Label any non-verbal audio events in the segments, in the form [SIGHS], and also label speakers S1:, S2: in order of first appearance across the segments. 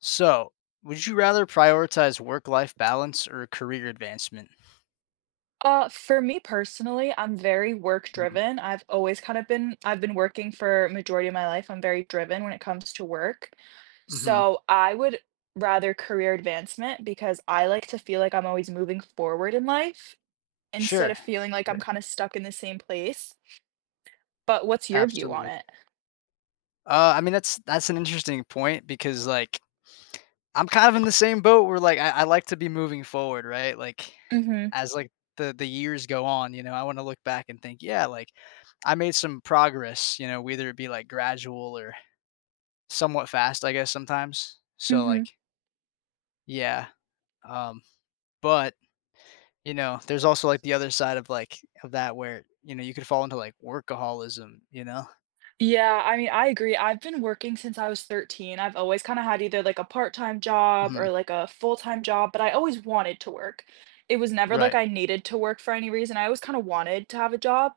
S1: So, would you rather prioritize work-life balance or career advancement?
S2: For me personally, I'm very work
S1: Mhm,
S2: driven. I've always kind of been I've been working for majority of my life. I'm very driven when it comes to work.
S1: mhm.
S2: So I would rather career advancement because I like to feel like I'm always moving forward in life instead
S1: Sure.
S2: of feeling like I'm
S1: Sure.
S2: kind of stuck in the same place. But what's your view on
S1: Absolutely.
S2: it?
S1: I mean, that's an interesting point because, I'm kind of in the same boat where, I like to be moving forward, right? Like,
S2: Mm-hmm.
S1: as, like, the years go on, you know, I wanna look back and think, "Yeah, like, I made some progress," you know, whether it be, like, gradual or somewhat fast, I guess, sometimes. So,
S2: Mm-hmm.
S1: like, yeah, um, but you know, there's also, like, the other side of, that where, you know, you could fall into, like, workaholism, you know?
S2: Yeah, I mean, I agree. I've been working since I was 13. I've always kind of had either like a part-time job
S1: Mhm.
S2: or like a full-time job, but I always wanted to work. It was never like
S1: Right.
S2: I needed to work for any reason. I always kind of wanted to have a job.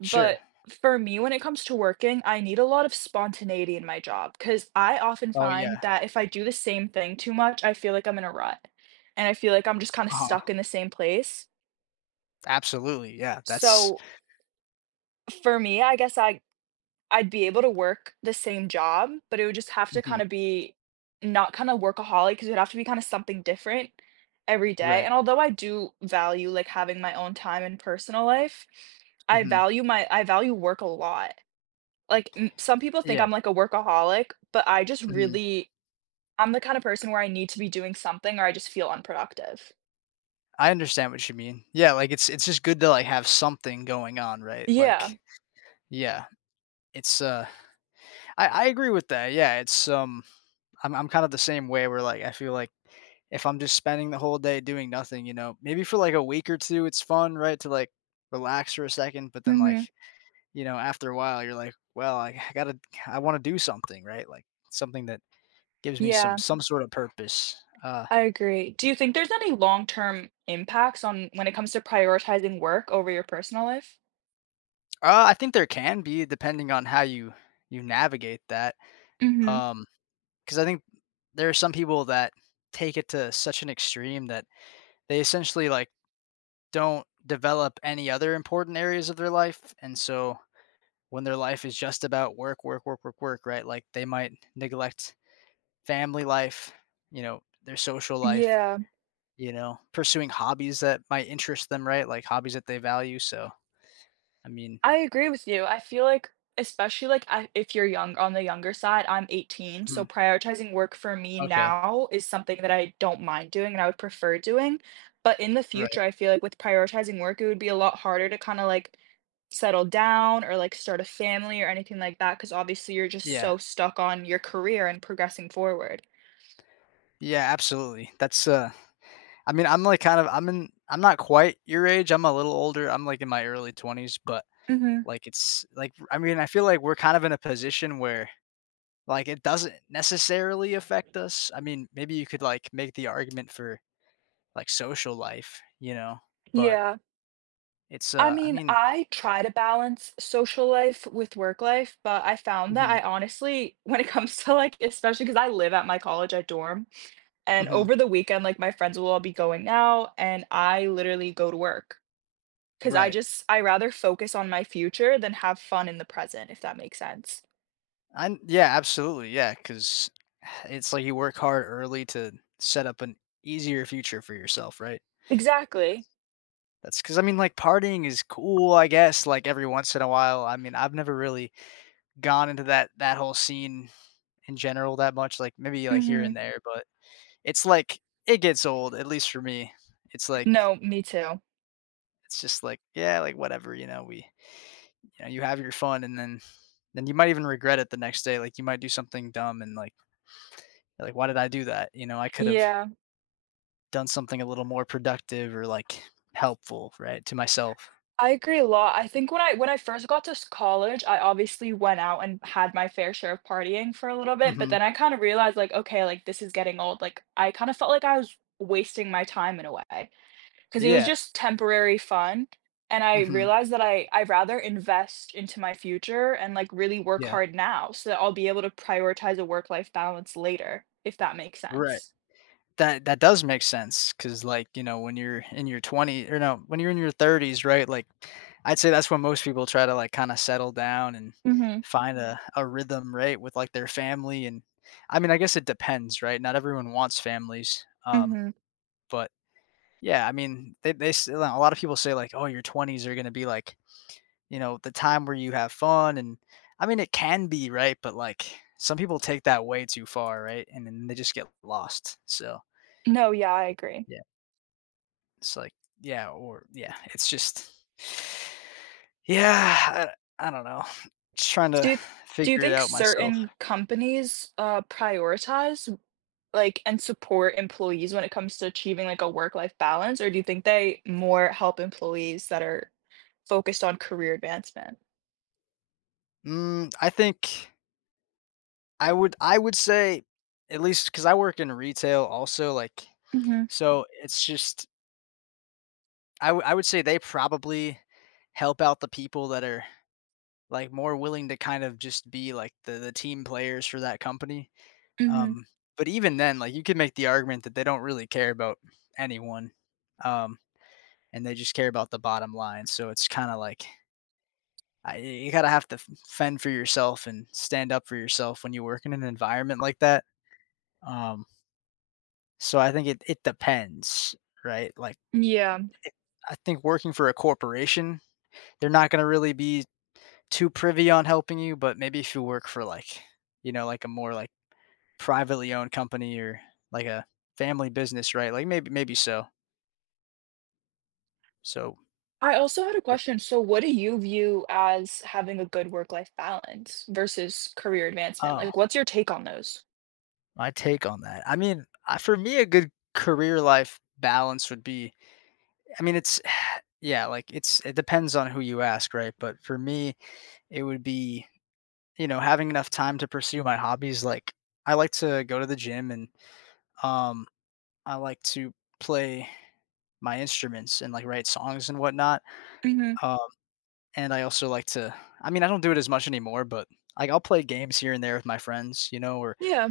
S2: But
S1: Sure.
S2: for me, when it comes to working, I need a lot of spontaneity in my job because I often
S1: Oh, yeah.
S2: find that if I do the same thing too much, I feel like I'm in a rut, and I feel like I'm just kind of
S1: Uh-huh.
S2: stuck in the same place.
S1: Absolutely, yeah, that's
S2: So for me, I guess I'd be able to work the same job, but it would just have to
S1: Mhm.
S2: kinda be not kinda workaholic, because 'cause it'd have to be kinda something different every day,
S1: Right.
S2: and although I do value, like, having my own time and personal life,
S1: Mhm.
S2: I value work a lot. Like, m some people think
S1: Yeah.
S2: I'm, like, a workaholic, but I just
S1: Mhm.
S2: really I'm the kinda person where I need to be doing something or I just feel unproductive.
S1: I understand what you mean. Yeah, like, it's just good to, like, have something going on, right?
S2: Yeah.
S1: Like yeah, it's, uh I agree with that, yeah, I'm kind of the same way where, like, I feel like if I'm just spending the whole day doing nothing, you know, maybe for like a week or two, it's fun, right? To like relax for a second, but then like,
S2: Mhm.
S1: you know, after a while, you're like, well, I gotta, I want to do something, right? Like something that gives me some
S2: Yeah.
S1: sort of purpose. Uh,
S2: I agree. Do you think there's any long-term impacts on when it comes to prioritizing work over your personal life?
S1: I think there can be, depending on how you navigate that.
S2: hmm
S1: Um, because I think there are some people that take it to such an extreme that they essentially like don't develop any other important areas of their life, and so when their life is just about work, work, work, work, work, right? Like they might neglect family life, you know, their social life,
S2: Yeah,
S1: you know, pursuing hobbies that might interest them, right? Like hobbies that they value. So, I mean,
S2: I agree with you. I feel like, especially if you're young, on the younger side, I'm 18, so
S1: hmm,
S2: prioritizing work for me
S1: okay,
S2: now is something that I don't mind doing and I would prefer doing. But in the
S1: right.
S2: future, I feel like with prioritizing work, it would be a lot harder to kind of like settle down or like start a family or anything like that, because obviously you're just
S1: Yeah.
S2: so stuck on your career and progressing forward.
S1: Yeah, absolutely. That's I mean, I'm like kind of I'm in I'm not quite your age. I'm a little older. I'm like in my early 20s, but
S2: hmm
S1: like it's like I mean, I feel like we're kind of in a position where like it doesn't necessarily affect us. I mean, maybe you could like make the argument for like, social life, you know? But
S2: Yeah. I
S1: I
S2: mean,
S1: mean
S2: I try to balance social life with work life, but I found that I
S1: Mhm,
S2: honestly [LAUGHS] when it comes to, like especially because I live at my college, at dorm, and
S1: mhm,
S2: over the weekend, like, my friends will all be going out, and I literally go to work because I
S1: right.
S2: just I rather focus on my future than have fun in the present, if that makes sense.
S1: I yeah, absolutely, yeah. Cause [SIGHS] it's like you work hard early to set up an easier future for yourself, right?
S2: Exactly.
S1: That's cause I mean, like, partying is cool, I guess, like, every once in a while. I mean, I've never really gone into that whole scene in general that much, like, maybe, like, here
S2: Mhm.
S1: and there, but it's like it gets old, at least for me. It's like
S2: No, me too.
S1: it's just like, yeah, like, whatever, you know, we you know you have your fun and then you might even regret it the next day like you might do something dumb and like why did I do that you know I could have
S2: Yeah.
S1: done something a little more productive or like helpful right to myself
S2: I agree a lot. I think when I first got to s college, I obviously went out and had my fair share of partying for a little bit, but
S1: hmm
S2: then I kinda realized, like, "Okay, like, this is getting old." Like, I kinda felt like I was wasting my time in a way because it was
S1: yeah
S2: just temporary fun, and I
S1: hmm
S2: realized that I rather invest into my future and, like, really work
S1: yeah
S2: hard now so that I'll be able to prioritize a work-life balance later, if that makes
S1: right
S2: sense.
S1: That that does make sense, cause like, you know, when you're in your 20s or no, when you're in your 30s, right, like, I'd say that's when most people try to, like, kinda settle down and
S2: Mhm,
S1: find Mhm. a rhythm, right, with, like, their family and I mean, I guess it depends, right? Not everyone wants families,
S2: mhm.
S1: but yeah, I mean, they s a lot of people say, like, "Oh, your 20s are gonna be, like, you know, the time where you have fun," and I mean, it can be, right? But, like, some people take that way too far, right? And then they just get lost, so
S2: No, yeah, I agree.
S1: It's like, yeah, or yeah, it's just Yeah, I don't know. Just trying
S2: Do
S1: to
S2: you th do you
S1: figure it
S2: think
S1: out myself.
S2: certain companies, prioritize, like, and support employees when it comes to achieving, like, a work-life balance, or do you think they more help employees that are focused on career advancement?
S1: Mm, I think I would say at least because I work in retail also, like
S2: Mhm,
S1: so it's just I would say they probably help out the people that are, like, more willing to kind of just be, like, the team players for that company.
S2: mhm,
S1: Um, but even then, like, you could make the argument that they don't really care about anyone. Um and they just care about the bottom line. So it's kind of like you gotta have to fend for yourself and stand up for yourself when you work in an environment like that. Um, so I think it depends, right? Like
S2: yeah.
S1: it, I think working for a corporation, they're not gonna really be too privy on helping you. But maybe if you work for like you know like a more like privately owned company or like a family business, right? Like maybe so. So
S2: I also had a
S1: yeah.
S2: question, so what do you view as having a good work-life balance versus career advancement?
S1: Oh.
S2: Like, what's your take on those?
S1: My take on that. I mean, for me, a good career life balance would be I mean, it's [SIGHS] yeah, like it depends on who you ask, right? But for me, it would be, you know, having enough time to pursue my hobbies. Like I like to go to the gym and um I like to play my instruments and like write songs and whatnot.
S2: Mhm,
S1: Um and I also like to I mean, I don't do it as much anymore, but like I'll play games here and there with my friends, you know, or
S2: yeah,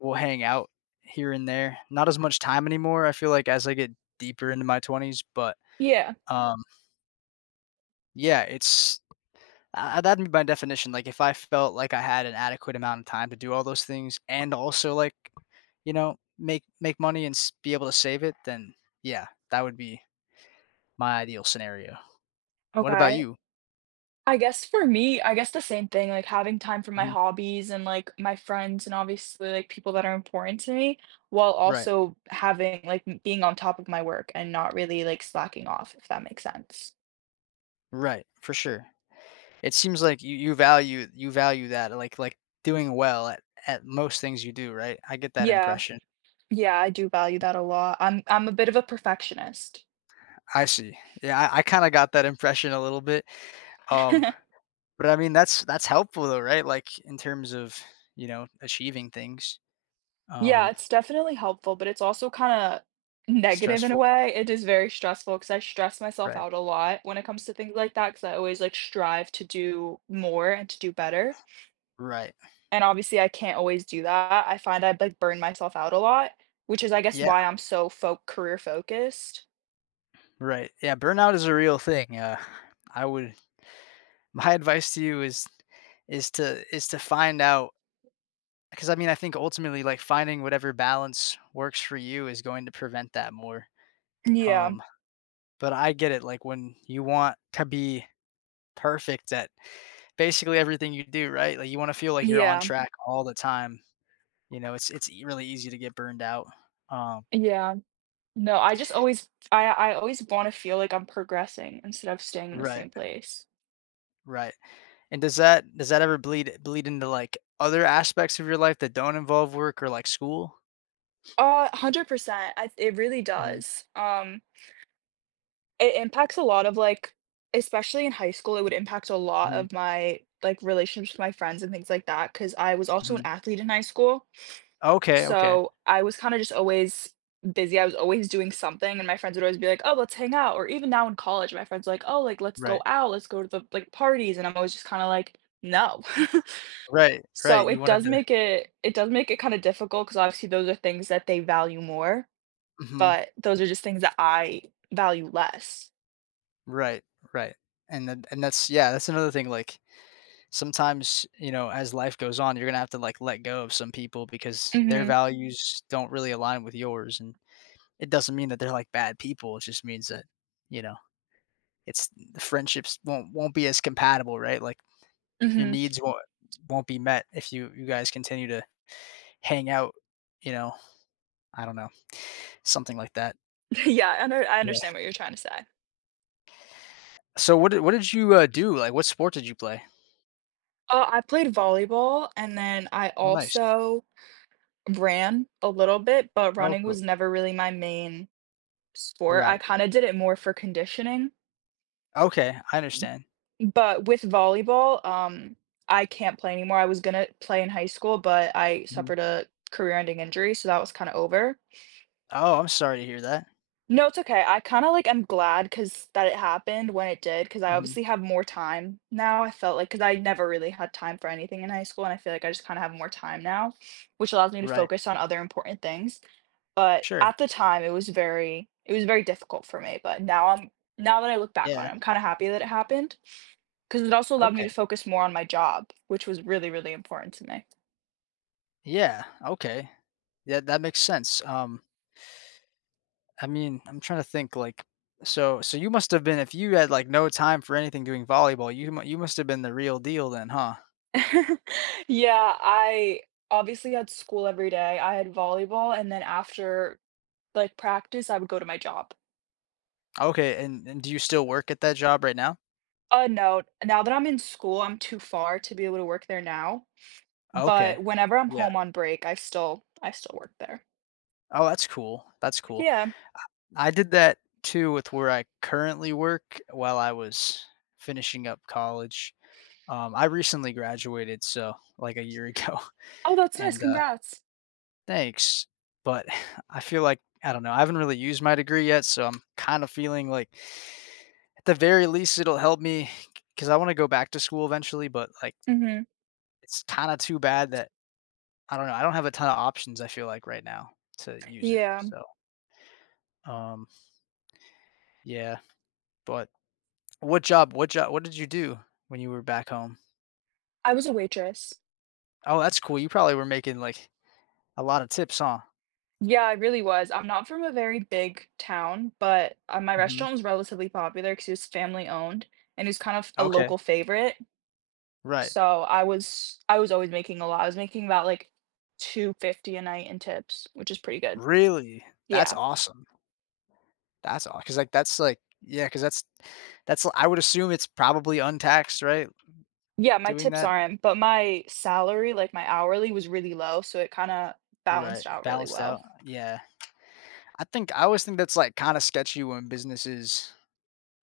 S1: we'll hang out here and there. Not as much time anymore, I feel like, as I get deeper into my 20s, but,
S2: yeah,
S1: um, yeah, it's that'd be my definition, like, if I felt like I had an adequate amount of time to do all those things and also, like, you know, make money and s be able to save it, then, yeah, that would be my ideal scenario. What about
S2: Okay.
S1: you?
S2: I guess for me, I guess the same thing, like having time for my
S1: Mhm.
S2: hobbies and like my friends and obviously like people that are important to me, while
S1: Right.
S2: also having like being on top of my work and not really like slacking off, if that makes sense.
S1: Right, for sure. It seems like you value that, like, doing well at most things you do, right? I get that
S2: Yeah.
S1: impression.
S2: Yeah, I do value that a lot. I'm a bit of a perfectionist.
S1: I see. Yeah, I kind of got that impression a little bit. Um,
S2: [LAUGHS]
S1: but I mean, that's helpful though, right? Like in terms of you know achieving things.
S2: Yeah,
S1: Um,
S2: it's definitely helpful, but it's also kind of negative in a
S1: stressful.
S2: way. It is very stressful because I stress myself
S1: Right.
S2: out a lot when it comes to things like that because I always like strive to do more and to do better.
S1: Right.
S2: And obviously, I can't always do that. I find I like, burn myself out a lot, which is, I guess,
S1: Yeah.
S2: why I'm so fo career focused.
S1: Right. Yeah. Burnout is a real thing. I would. [LAUGHS] My advice to you is is to find out because I mean I think ultimately like finding whatever balance works for you is going to prevent that more.
S2: Yeah,
S1: Um, but I get it. Like when you want to be perfect at basically everything you do, right? Like, you wanna feel like you're on Mm.
S2: yeah,
S1: track all the time, you know, it's e really easy to get burned out. Um
S2: yeah. No, I always wanna feel like I'm progressing instead of staying in the
S1: Right,
S2: same place.
S1: right, and does that ever bleed into, like, other aspects of your life that don't involve work or, like, school?
S2: 100%. I it really
S1: Mhm,
S2: does. It impacts a lot of, like especially in high school, it would impact a lot
S1: mhm,
S2: of my, like, relationships with my friends and things like that. Because I was also an
S1: mhm.
S2: athlete in high school.
S1: Okay, okay.
S2: So, I was kinda just always busy, I was always doing something, and my friends would always be like, "Oh, let's hang out," or even now in college, my friends are like, "Oh, like, let's
S1: Right,
S2: go out, let's go to the, like, parties," and I'm always just kinda like, "No." [LAUGHS]
S1: right, right,
S2: So,
S1: you
S2: it
S1: wanted
S2: does
S1: to
S2: make it it does make it kinda difficult because obviously those are things that they value more,
S1: Mhm,
S2: but those are just things that I value less.
S1: right, right, and then and that's yeah, that's another thing, like, sometimes, you know, as life goes on, you're gonna have to, like, let go of some people because their
S2: Mhm,
S1: values don't really align with yours and It doesn't mean that they're like bad people. It just means that, you know, it's the friendships won't be as compatible, right? Like your
S2: mhm.
S1: needs won't be met if you guys continue to hang out, you know, I don't know, something like that.
S2: [LAUGHS] Yeah, I
S1: Yeah.
S2: understand what you're trying to say.
S1: So what did you do? Like what sport did you play?
S2: I played volleyball, and then I
S1: Oh, nice.
S2: also ran a little bit, but
S1: Oh,
S2: running
S1: cool.
S2: was never really my main sport. I
S1: Right.
S2: kinda did it more for conditioning,
S1: Okay, I understand.
S2: but with volleyball, I can't play anymore. I was gonna play in high school, but I
S1: Mhm.
S2: suffered a career-ending injury, so that was kinda over.
S1: Oh, I'm sorry to hear that.
S2: No, it's okay. I kinda, like, I am glad because that it happened when it did. Because I
S1: Mhm.
S2: obviously have more time now, I felt like because I never really had time for anything in high school, and I feel like I just kinda have more time now, which allows me to
S1: Right.
S2: focus on other important things. But
S1: Sure.
S2: at the time, it was very difficult for me, but now I'm now that I look back on
S1: Yeah.
S2: it, I'm kinda happy that it happened because it also allowed me
S1: Okay.
S2: to focus more on my job, which was really, really important to me.
S1: Yeah. Okay. Yeah, that makes sense. I mean, I'm trying to think like so you must have been if you had like no time for anything doing volleyball, you must have been the real deal then, huh?
S2: [LAUGHS] Yeah, I obviously had school every day, I had volleyball, and then after, like, practice, I would go to my job.
S1: Okay, and do you still work at that job right now?
S2: No, now that I'm in school, I'm too far to be able to work there now, but
S1: Okay.
S2: whenever I'm
S1: Yeah.
S2: home on break, I still work there.
S1: Oh, that's cool.
S2: Yeah.
S1: I did that too with where I currently work while I was finishing up college. I recently graduated, so like a year ago,
S2: Oh,
S1: [LAUGHS]
S2: that's nice,
S1: and,
S2: congrats.
S1: Thanks, but [SIGHS] I feel like I don't know, I haven't really used my degree yet, so I'm kind of feeling like at the very least it'll help me because I wanna go back to school eventually, but, like,
S2: Mhm.
S1: it's kinda too bad that I don't know, I don't have a ton of options, I feel like, right now to use it,
S2: Yeah.
S1: so, um, yeah, but what did you do when you were back home?
S2: I was a waitress.
S1: Oh, that's cool, you probably were making, like, a lot of tips, huh?
S2: Yeah, I really was. I'm not from a very big town, but, my
S1: Mhm.
S2: restaurant was relatively popular because it was family owned, and it was kind of a
S1: Okay.
S2: local favorite,
S1: Right.
S2: so I was always making a lot. I was making about, like, 250 a night in tips, which is pretty good.
S1: Really? That's
S2: Yeah.
S1: awesome. Cause like, that's, like yeah, cause that's I would assume it's probably untaxed, right?
S2: Yeah, my
S1: Doing
S2: tips
S1: that?
S2: aren't, but my salary, like, my hourly was really low, so it kinda balanced
S1: Right,
S2: out really
S1: balanced
S2: well.
S1: out. Yeah. I think I always think that's, like, kinda sketchy when businesses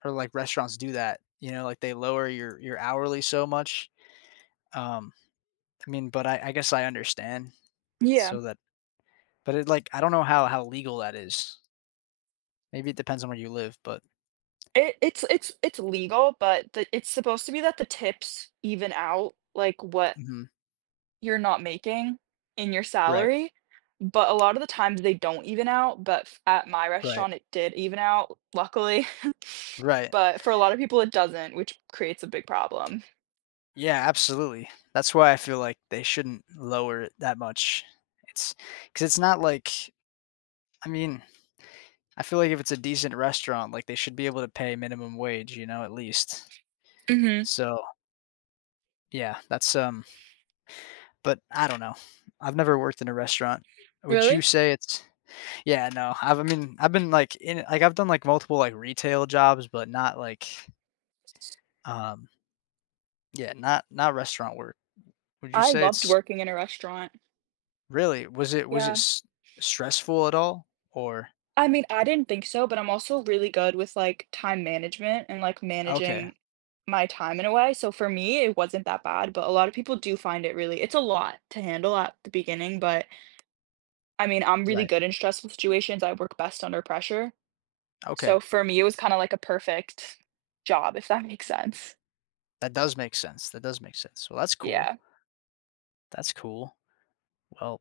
S1: or, like, restaurants do that, you know, like, they lower your hourly so much. Um, I mean, but I guess I understand
S2: Yeah.
S1: so that but it, like I don't know how legal that is. Maybe it depends on where you live, but
S2: It's legal, but the it's supposed to be that the tips even out, like, what
S1: Mhm.
S2: you're not making in your
S1: Right,
S2: salary, but a lot of the times they don't even out, but f at my
S1: right,
S2: restaurant, it did even out, luckily. [LAUGHS]
S1: right.
S2: But for a lot of people, it doesn't, which creates a big problem.
S1: Yeah, absolutely. That's why I feel like they shouldn't lower it that much. It's because it's not like I mean, I feel like if it's a decent restaurant, like they should be able to pay minimum wage, you know, at least.
S2: Mhm.
S1: So yeah, that's. But I don't know. I've never worked in a restaurant. Would
S2: Really?
S1: you say it's? Yeah, no. I mean, I've been like in like I've done like multiple like retail jobs, but not like um. Yeah, not restaurant work. Would you
S2: I
S1: say
S2: loved
S1: it's
S2: working in a restaurant.
S1: Really? Was it
S2: Yeah.
S1: s stressful at all? Or
S2: I mean, I didn't think so, but I'm also really good with, like, time management and, like,
S1: okay,
S2: managing my time in a way, so for me, it wasn't that bad, but a lot of people do find it really it's a lot to handle at the beginning, but I mean, I'm really
S1: right,
S2: good in stressful situations, I work best under pressure,
S1: okay.
S2: so for me, it was kinda like a perfect job, if that makes sense.
S1: That does make sense, Well, that's cool,
S2: Yeah.
S1: that's cool. Well